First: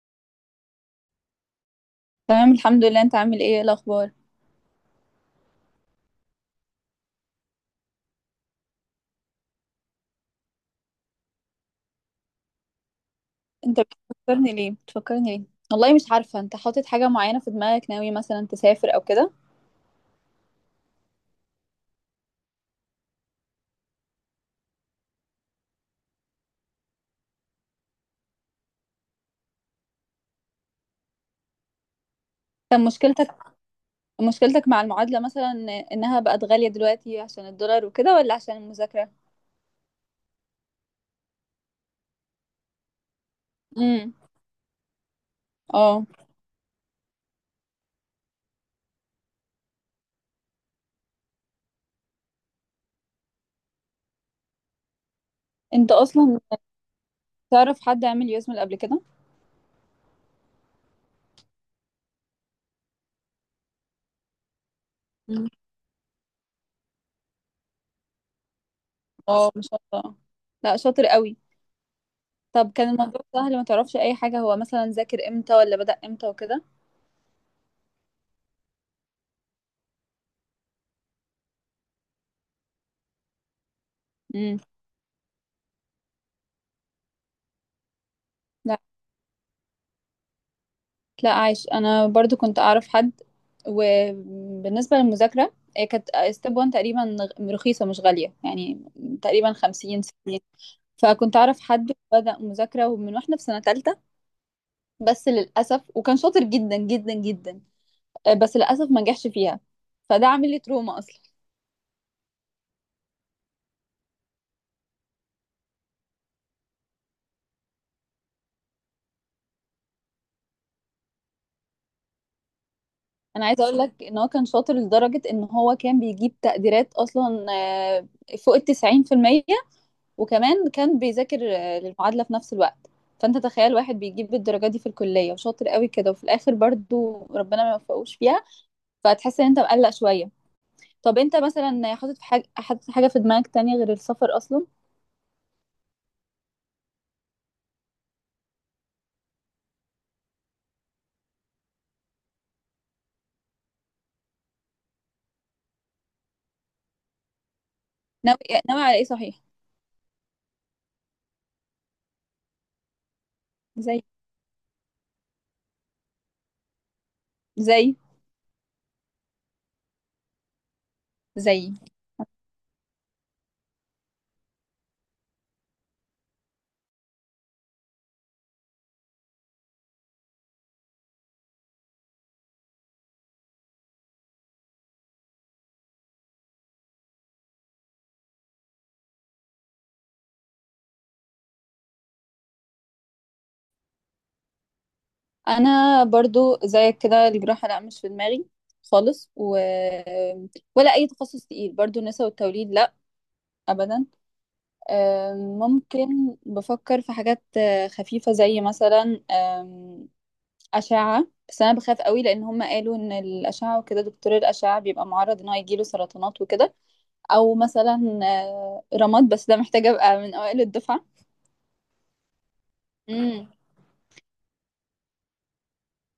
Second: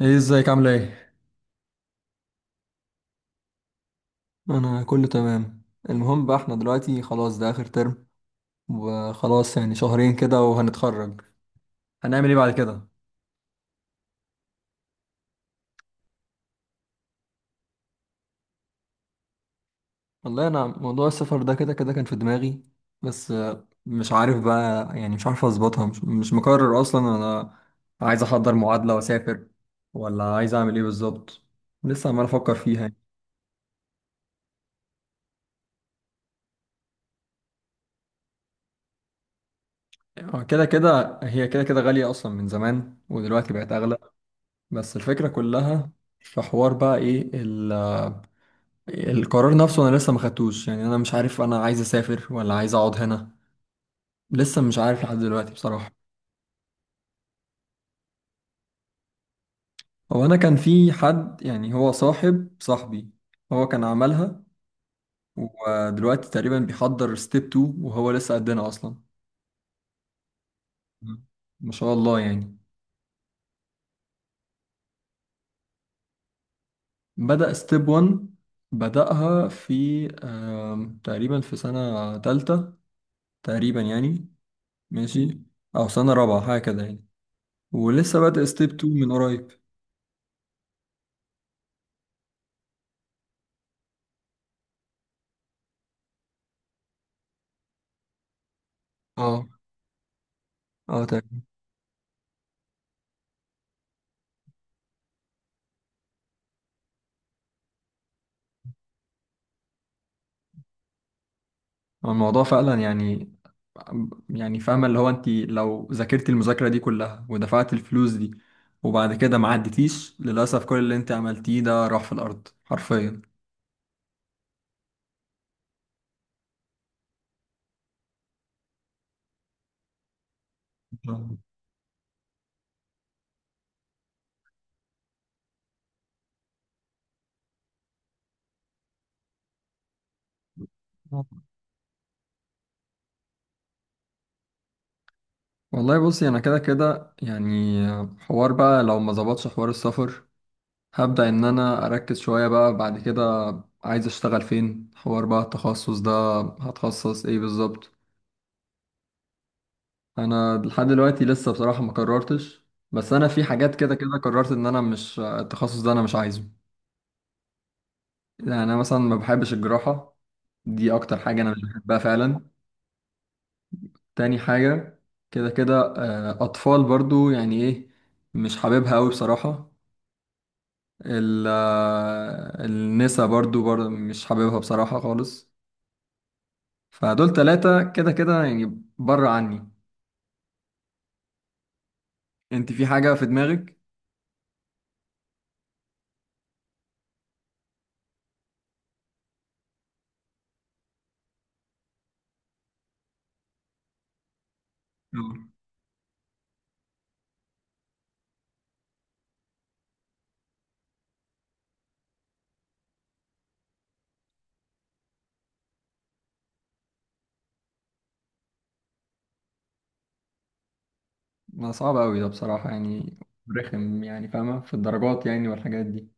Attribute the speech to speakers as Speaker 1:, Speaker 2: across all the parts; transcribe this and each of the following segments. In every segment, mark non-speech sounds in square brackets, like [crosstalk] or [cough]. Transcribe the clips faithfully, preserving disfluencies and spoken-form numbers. Speaker 1: ايه، ازيك؟ عامله ايه؟
Speaker 2: تمام، الحمد لله. انت عامل ايه؟ ايه الاخبار؟
Speaker 1: انا كله تمام. المهم بقى احنا دلوقتي خلاص ده اخر ترم، وخلاص يعني شهرين كده وهنتخرج. هنعمل ايه بعد كده؟
Speaker 2: انت بتفكرني ليه بتفكرني ليه والله مش عارفه، انت حاطط حاجه معينه في دماغك؟ ناوي مثلا تسافر او كده؟
Speaker 1: والله انا موضوع السفر ده كده كده كان في دماغي. بس آه، مش عارف بقى، يعني مش عارف اظبطها، مش, مش مقرر اصلا انا. عايز احضر معادله واسافر، ولا عايز اعمل ايه بالظبط. لسه عمال افكر فيها
Speaker 2: كان
Speaker 1: يعني.
Speaker 2: مشكلتك مشكلتك مع المعادله مثلا، انها بقت غاليه دلوقتي عشان الدولار وكده، ولا عشان المذاكره؟
Speaker 1: آه، كده كده هي كده كده غاليه اصلا من زمان، ودلوقتي بقت اغلى.
Speaker 2: امم.
Speaker 1: بس الفكره كلها
Speaker 2: اه.
Speaker 1: في حوار بقى ايه. القرار نفسه انا لسه ما خدتوش، يعني انا مش عارف انا عايز اسافر ولا عايز اقعد هنا. لسه مش عارف لحد دلوقتي بصراحة.
Speaker 2: انت اصلا تعرف حد عامل يوزمل قبل كده؟
Speaker 1: هو انا كان في حد، يعني هو صاحب صاحبي هو كان عملها.
Speaker 2: مم.
Speaker 1: ودلوقتي تقريبا بيحضر ستيب اتنين، وهو لسه قدنا اصلا.
Speaker 2: اه، ما شاء الله. لا، شاطر
Speaker 1: مم.
Speaker 2: قوي.
Speaker 1: ما شاء الله يعني.
Speaker 2: طب كان الموضوع سهل؟ ما تعرفش اي حاجه، هو مثلا ذاكر امتى ولا بدأ امتى وكده؟
Speaker 1: بدأ ستيب واحد، بدأها في آم، تقريبا في سنة تالتة تقريبا يعني.
Speaker 2: امم.
Speaker 1: ماشي، او سنة رابعة حاجة كده يعني. ولسه بادئ ستيب اتنين من قريب.
Speaker 2: لا، عايش. انا برضو كنت اعرف حد. وبالنسبه للمذاكره، هي كانت ستيب واحد تقريبا غ- رخيصه، مش غاليه يعني.
Speaker 1: اه،
Speaker 2: تقريبا خمسين، ستين.
Speaker 1: اه،
Speaker 2: فكنت اعرف حد بدأ مذاكره من واحنا في سنه ثالثه، بس للاسف. وكان شاطر جدا جدا جدا، آه، بس للاسف ما نجحش فيها. فده عامل لي تروما اصلا.
Speaker 1: الموضوع فعلا يعني. يعني فاهمة اللي هو انت لو ذاكرتي المذاكرة دي كلها، ودفعت الفلوس دي، وبعد كده ما عدتيش للأسف، كل اللي انت عملتيه ده راح في الأرض حرفيا.
Speaker 2: انا عايزه اقول لك ان هو كان شاطر لدرجه ان هو كان بيجيب تقديرات اصلا آه، فوق ال تسعين في المية. وكمان كان بيذاكر آه، للمعادلة في نفس الوقت. فانت تخيل واحد بيجيب الدرجة دي في الكلية وشاطر قوي كده، وفي الاخر برضو ربنا ما يوفقوش فيها. فتحس ان انت مقلق شوية. طب انت مثلا حاطط في حاجة حاطط حاجة في دماغك تانية غير السفر اصلا؟
Speaker 1: والله بصي، انا كده كده يعني حوار بقى لو ما ظبطش حوار السفر، هبدأ ان انا اركز شوية بقى بعد كده. عايز اشتغل فين، حوار بقى التخصص ده، هتخصص ايه بالظبط.
Speaker 2: ناوي ناوي على ايه صحيح؟
Speaker 1: انا لحد دلوقتي لسه بصراحه ما قررتش، بس انا في حاجات كده
Speaker 2: زي
Speaker 1: كده قررت ان انا مش التخصص ده انا مش عايزه.
Speaker 2: زي
Speaker 1: يعني انا مثلا ما بحبش الجراحه، دي اكتر حاجه انا مش
Speaker 2: زي
Speaker 1: بحبها فعلا. تاني حاجه كده كده، آه، اطفال برضو يعني ايه، مش حاببها قوي بصراحه. ال- آه، النسا برضو برضو مش حاببها بصراحه خالص. فدول ثلاثه كده كده يعني بره عني. انت في حاجه في دماغك؟
Speaker 2: انا برضو زيك كده. الجراحة لا، مش في دماغي خالص و... ولا اي تخصص تقيل. برضو النساء والتوليد لا، ابدا. آم، ممكن بفكر في حاجات آه، خفيفة زي مثلا آم، أشعة. بس أنا بخاف قوي لأن هم قالوا إن الأشعة وكده، دكتور الأشعة بيبقى معرض إن هو يجيله سرطانات وكده. أو مثلا آه، رماد، بس ده محتاج أبقى من أوائل الدفعة.
Speaker 1: ما صعب أوي ده بصراحة يعني.
Speaker 2: مم.
Speaker 1: رخم يعني، فاهمة في الدرجات يعني والحاجات دي.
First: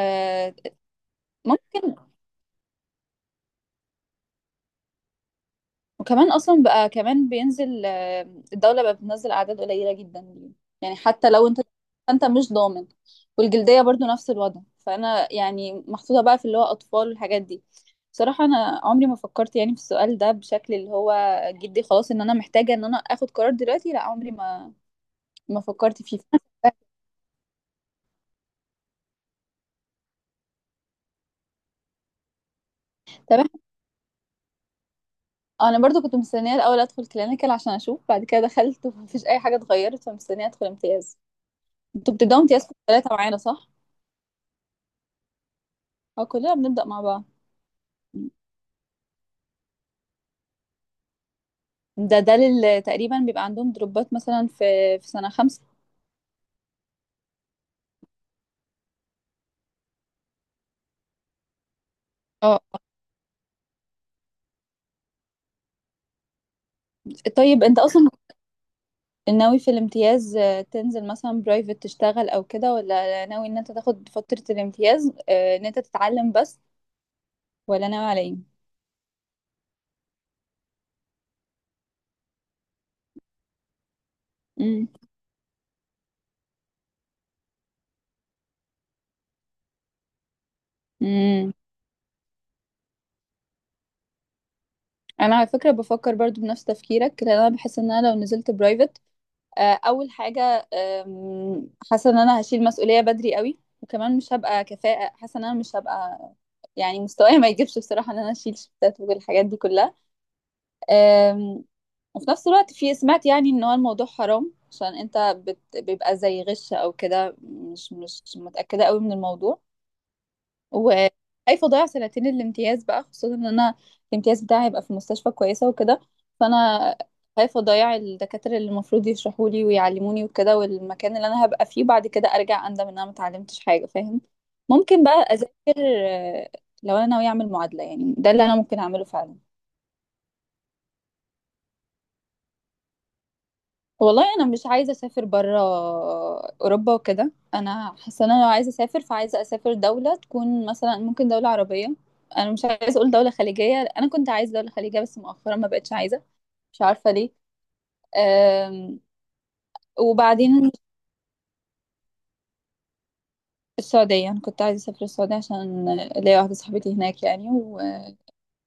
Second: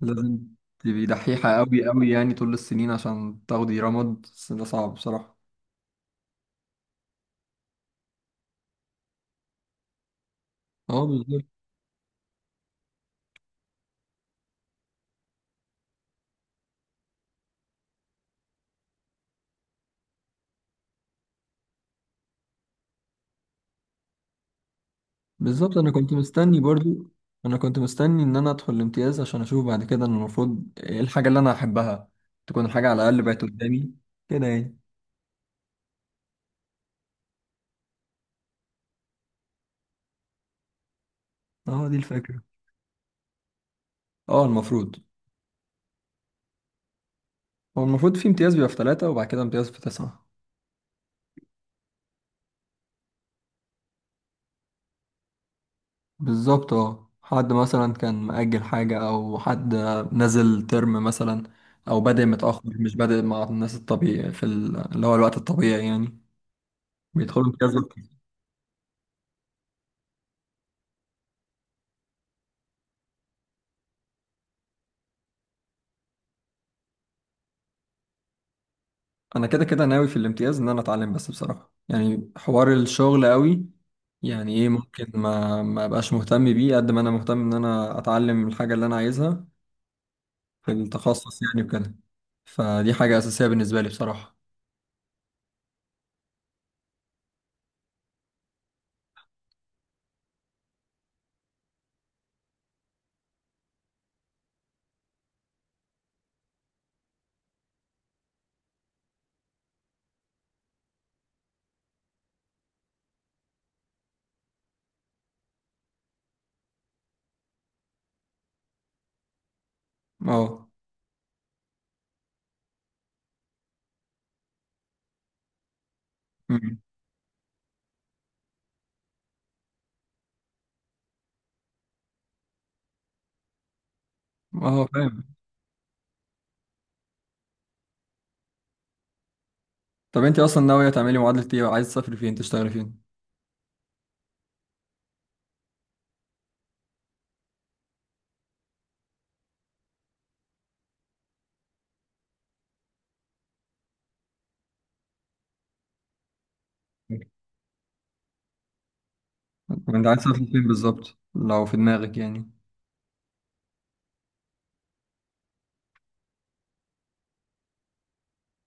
Speaker 1: لازم تبقي دحيحة أوي
Speaker 2: ممكن،
Speaker 1: أوي يعني طول السنين عشان تاخدي رمد، بس ده صعب بصراحة.
Speaker 2: وكمان اصلا بقى كمان بينزل آه، الدوله بقى بتنزل اعداد قليله جدا ليه. يعني
Speaker 1: اه
Speaker 2: حتى
Speaker 1: بالظبط.
Speaker 2: لو انت انت مش ضامن. والجلديه برضو نفس الوضع، فانا يعني محطوطه بقى في اللي هو اطفال والحاجات دي. بصراحه انا عمري ما فكرت يعني في السؤال ده بشكل اللي هو جدي، خلاص ان انا محتاجه ان انا اخد قرار دلوقتي. لا، عمري ما ما
Speaker 1: بالظبط، أنا
Speaker 2: فكرت
Speaker 1: كنت
Speaker 2: فيه
Speaker 1: مستني
Speaker 2: [laughs]
Speaker 1: برضو أنا كنت مستني إن أنا أدخل الامتياز عشان أشوف بعد كده إن المفروض إيه الحاجة اللي أنا أحبها. تكون الحاجة على الأقل
Speaker 2: طب
Speaker 1: بقت
Speaker 2: إحنا-
Speaker 1: قدامي كده يعني.
Speaker 2: انا برضو كنت مستنيه الاول ادخل كلينيكال عشان اشوف بعد كده. دخلت ومفيش اي حاجه اتغيرت، فمستنيه ادخل امتياز.
Speaker 1: اه دي
Speaker 2: انتوا بتبداوا
Speaker 1: الفكرة.
Speaker 2: امتياز في ثلاثه معانا صح؟
Speaker 1: اه المفروض.
Speaker 2: اه، كلنا بنبدا مع بعض.
Speaker 1: هو المفروض في امتياز بيبقى في ثلاثة، وبعد كده امتياز في تسعة.
Speaker 2: ده ده لل- تقريبا بيبقى عندهم دروبات مثلا في في سنة خمسة.
Speaker 1: بالظبط اه، حد مثلا كان مأجل حاجة أو حد نزل ترم مثلا، أو بادئ
Speaker 2: اه.
Speaker 1: متأخر مش بادئ مع الناس الطبيعي في ال- اللي هو الوقت الطبيعي يعني. بيدخلوا
Speaker 2: طيب
Speaker 1: امتياز
Speaker 2: انت
Speaker 1: وقت.
Speaker 2: اصلا ناوي في الامتياز آه، تنزل مثلا برايفت تشتغل او كده، ولا ناوي ان انت تاخد فترة الامتياز آه، ان انت تتعلم بس، ولا ناوي على ايه؟
Speaker 1: أنا كده كده ناوي في الامتياز إن أنا أتعلم بس بصراحة، يعني حوار الشغل قوي يعني إيه،
Speaker 2: امم.
Speaker 1: ممكن ما ما أبقاش مهتم بيه قد ما أنا مهتم إن أنا أتعلم الحاجة اللي أنا عايزها في التخصص
Speaker 2: امم.
Speaker 1: يعني وكده. فدي حاجة أساسية بالنسبة لي بصراحة.
Speaker 2: انا على فكرة بفكر برضو بنفس تفكيرك، لان انا بحس ان انا لو نزلت برايفت، آه، اول حاجه آم، حاسه ان انا هشيل مسؤوليه بدري قوي، وكمان مش هبقى كفاءه، حاسه ان انا مش هبقى يعني، مستواي ما يجيبش بصراحه ان انا اشيل شفتات والحاجات دي كلها. آم، وفي نفس الوقت في، سمعت يعني ان هو الموضوع حرام عشان انت بت... بيبقى زي غش او كده، مش مش متاكده قوي من الموضوع.
Speaker 1: اه.
Speaker 2: وخايفه اضيع سنتين الامتياز بقى، خصوصا ان انا الامتياز بتاعي هيبقى في مستشفى كويسه وكده.
Speaker 1: أمم.
Speaker 2: فانا خايفه اضيع الدكاتره اللي المفروض يشرحوا لي ويعلموني وكده، والمكان اللي انا هبقى فيه، بعد كده ارجع اندم ان انا ما اتعلمتش حاجه، فاهم؟
Speaker 1: اه
Speaker 2: ممكن بقى
Speaker 1: فاهم.
Speaker 2: اذاكر، آه، لو انا ناويه اعمل معادله يعني، ده اللي انا ممكن اعمله فعلا.
Speaker 1: طب انت اصلا ناوية تعملي معادلة ايه؟ عايز تسافري فين، تشتغلي فين؟
Speaker 2: والله انا مش عايزه اسافر بره. اوروبا وكده انا حاسه ان انا لو عايزه اسافر فعايزه اسافر دوله تكون مثلا ممكن دوله عربيه. انا مش عايزه اقول دوله خليجيه، انا كنت عايزه دوله خليجيه بس مؤخرا ما بقتش عايزه. مش عارفه ليه. أم،
Speaker 1: طب انت عايز تسافري فين
Speaker 2: وبعدين،
Speaker 1: بالظبط لو في دماغك يعني؟
Speaker 2: السعوديه، انا كنت عايزه اسافر السعوديه عشان ليا واحده صاحبتي هناك يعني و...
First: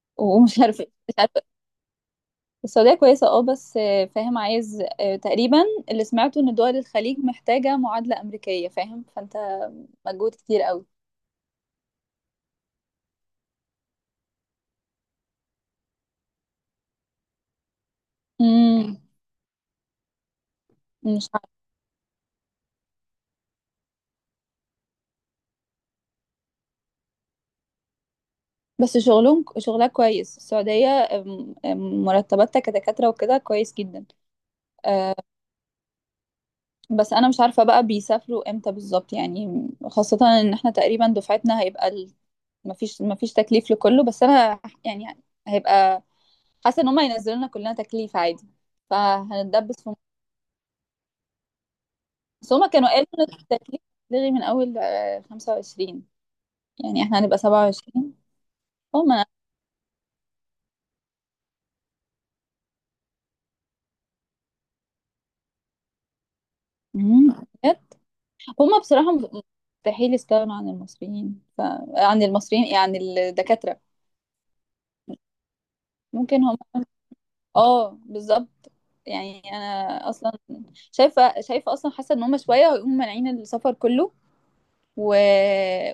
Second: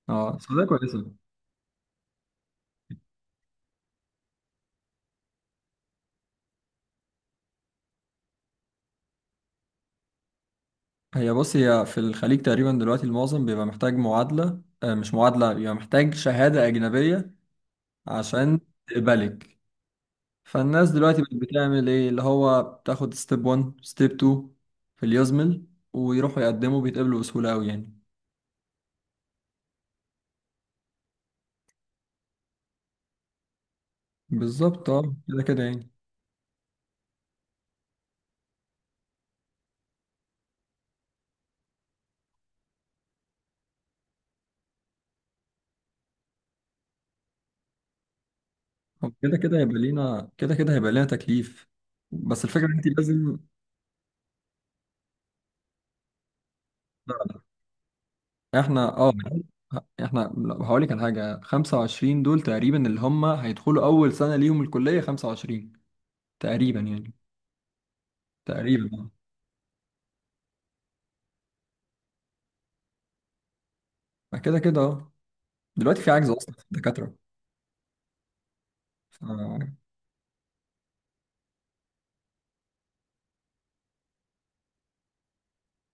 Speaker 1: اه
Speaker 2: ومش
Speaker 1: السعودية
Speaker 2: عارفه
Speaker 1: كويسة.
Speaker 2: مش عارفه السعوديه كويسه اه، بس آه، فاهم، عايز آه، تقريبا، اللي سمعته ان دول الخليج محتاجه معادله امريكيه، فاهم؟ فانت مجهود كتير قوي.
Speaker 1: هي بص، هي في الخليج تقريبا دلوقتي المعظم بيبقى محتاج معادلة، آه، مش معادلة، بيبقى محتاج شهادة أجنبية عشان
Speaker 2: مم.
Speaker 1: تقبلك. فالناس دلوقتي
Speaker 2: مش
Speaker 1: بقت
Speaker 2: عارف.
Speaker 1: بتعمل ايه اللي هو بتاخد ستيب واحد ستيب اتنين في اليوزمل، ويروحوا يقدموا بيتقبلوا بسهولة أوي يعني.
Speaker 2: بس شغلهم شغلها كويس، السعودية أم- أم، مرتباتها كدكاترة وكده كويس جدا.
Speaker 1: بالظبط اه
Speaker 2: أه،
Speaker 1: كده كده يعني.
Speaker 2: بس أنا مش عارفة بقى بيسافروا امتى بالظبط يعني، خاصة إن احنا تقريبا دفعتنا هيبقى ال... مفيش مفيش تكليف لكله، بس أنا يعني هيبقى، حاسة إن هما ينزلوا لنا كلنا تكليف عادي،
Speaker 1: هو كده كده هيبقى
Speaker 2: فهنتدبس في.
Speaker 1: لينا كده كده هيبقى لينا تكليف. بس
Speaker 2: بس
Speaker 1: الفكرة
Speaker 2: هما
Speaker 1: ان انت
Speaker 2: كانوا قالوا إن
Speaker 1: لازم.
Speaker 2: التكليف هيتلغي من أول آه، خمسة وعشرين، يعني احنا هنبقى سبعة وعشرين.
Speaker 1: احنا اه احنا هقول لك على حاجة، خمسة وعشرين دول تقريبا اللي هم هيدخلوا اول سنة ليهم الكلية، خمسة وعشرين تقريبا يعني.
Speaker 2: هما هما بصراحة،
Speaker 1: تقريبا
Speaker 2: مستحيل يستغنوا عن المصريين ف... عن المصريين يعني، الدكاترة.
Speaker 1: اه كده كده اه، دلوقتي في عجز
Speaker 2: ممكن
Speaker 1: اصلا
Speaker 2: هم،
Speaker 1: في الدكاترة.
Speaker 2: اه بالظبط.
Speaker 1: ف-
Speaker 2: يعني انا اصلا شايفة شايفة اصلا، حاسة ان هم شوية هيقوموا مانعين السفر كله و...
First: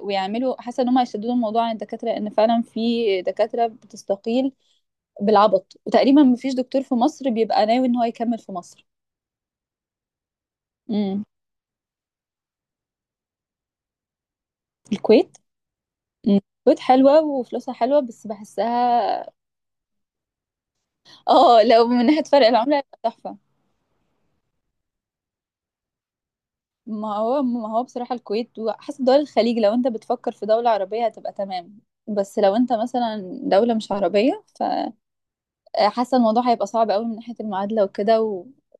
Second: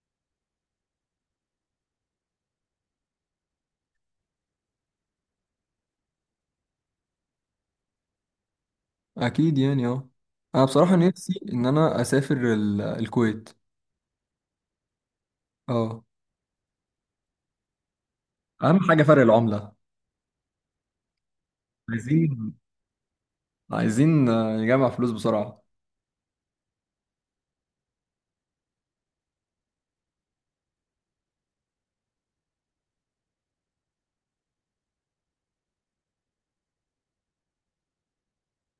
Speaker 2: ويعملوا، حاسة ان هم هيشددوا الموضوع عن الدكاترة لان فعلا في دكاترة بتستقيل بالعبط، وتقريبا مفيش دكتور في مصر بيبقى ناوي ان هو يكمل في مصر.
Speaker 1: اكيد يعني اه. انا بصراحة
Speaker 2: امم،
Speaker 1: نفسي ان انا اسافر ال- الكويت.
Speaker 2: الكويت.
Speaker 1: اه
Speaker 2: مم. الكويت حلوة وفلوسها حلوة، بس
Speaker 1: اهم حاجة فرق
Speaker 2: بحسها
Speaker 1: العملة.
Speaker 2: اه، لو من ناحية فرق
Speaker 1: عايزين
Speaker 2: العملة هيبقى تحفة.
Speaker 1: عايزين آه، نجمع فلوس بسرعة.
Speaker 2: ما هو ما هو بصراحة، الكويت وحسب دول الخليج، لو انت بتفكر في دولة عربية هتبقى تمام. بس لو انت مثلا دولة مش عربية، فحاسة الموضوع هيبقى صعب قوي من ناحية المعادلة وكده. وكان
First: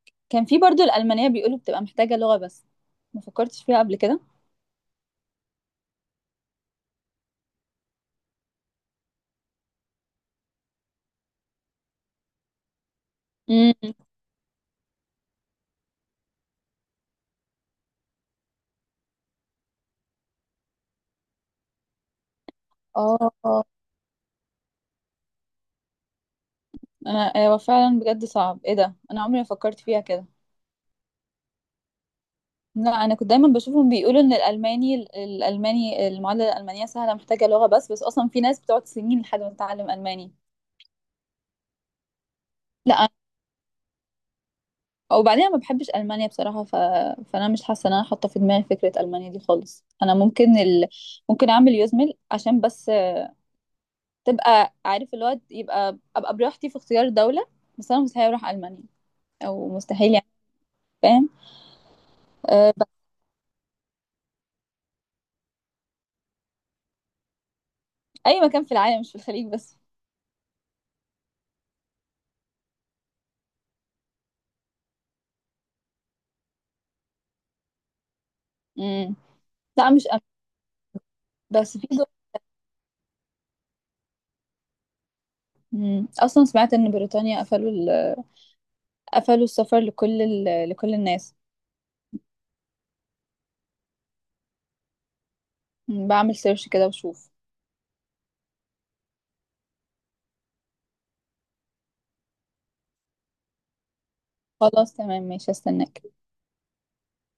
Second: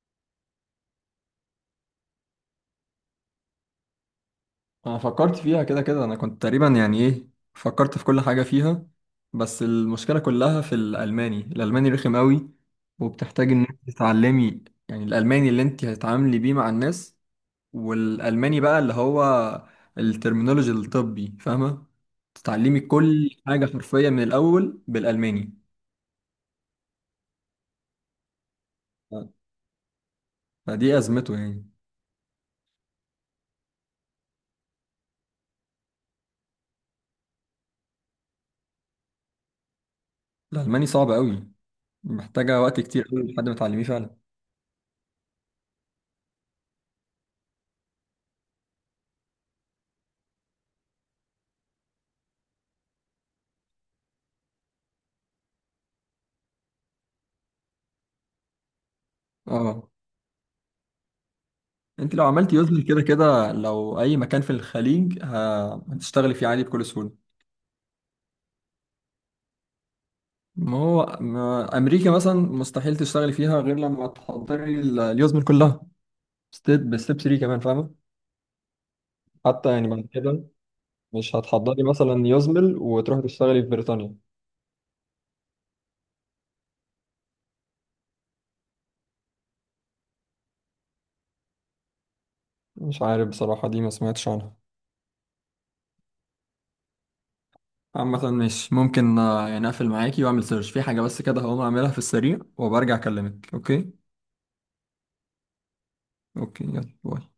Speaker 2: في برضو الألمانية بيقولوا بتبقى محتاجة لغة بس، ما فكرتش فيها قبل كده.
Speaker 1: انا فكرت فيها كده كده، انا كنت تقريبا يعني ايه، فكرت في كل حاجة فيها. بس المشكلة كلها في الالماني، الالماني رخم قوي، وبتحتاج ان مم.
Speaker 2: امم.
Speaker 1: انت تتعلمي. يعني الالماني اللي انت هتتعاملي بيه مع الناس، والالماني بقى اللي هو الترمينولوجي الطبي فاهمة، تتعلمي كل
Speaker 2: اه،
Speaker 1: حاجة حرفيا من الاول بالالماني.
Speaker 2: انا هو فعلا بجد صعب. ايه ده؟ انا
Speaker 1: ف-
Speaker 2: عمري ما فكرت فيها كده.
Speaker 1: فدي ازمته يعني.
Speaker 2: لا، انا كنت دايما بشوفهم بيقولوا ان الالماني الالماني المعادله الالمانيه سهله، محتاجه لغه بس بس اصلا في ناس بتقعد سنين لحد ما تتعلم الماني.
Speaker 1: الالماني صعب قوي، محتاجة وقت كتير
Speaker 2: لا،
Speaker 1: قوي لحد ما تعلميه فعلا.
Speaker 2: وبعدين أنا ما بحبش المانيا بصراحه ف... فانا مش حاسه ان انا حاطه في دماغي فكره المانيا دي خالص. انا ممكن ال... ممكن اعمل يوزمل عشان بس تبقى عارف الواد، يبقى ابقى براحتي في اختيار دوله، بس انا مستحيل اروح المانيا، او
Speaker 1: اه.
Speaker 2: مستحيل يعني، فاهم؟
Speaker 1: انت لو عملت
Speaker 2: أه...
Speaker 1: يوزلي
Speaker 2: بس
Speaker 1: كده كده لو اي مكان في الخليج ه- هتشتغلي فيه عادي بكل سهوله.
Speaker 2: اي مكان في العالم، مش في الخليج بس.
Speaker 1: ما هو، ما امريكا مثلا مستحيل تشتغلي فيها غير لما تحضري ال- اليوزمل كلها، ستيب بستيب تلاتة كمان فاهمه.
Speaker 2: امم.
Speaker 1: حتى يعني
Speaker 2: لا
Speaker 1: بعد
Speaker 2: مش أم...
Speaker 1: كده مش
Speaker 2: بس
Speaker 1: هتحضري
Speaker 2: في دول.
Speaker 1: مثلا يوزمل وتروحي تشتغلي في بريطانيا.
Speaker 2: مم. اصلا سمعت ان بريطانيا قفلوا ال... قفلوا السفر لكل ال... لكل الناس.
Speaker 1: مش عارف بصراحه، دي ما سمعتش عنها.
Speaker 2: مم. بعمل سيرش كده وشوف.
Speaker 1: عامة مش ممكن، آه، يعني اقفل معاكي واعمل سيرش في حاجة بس كده، هقوم اعملها في السريع وبرجع اكلمك اوكي.
Speaker 2: خلاص تمام، ماشي، استناك.
Speaker 1: اوكي يلا باي.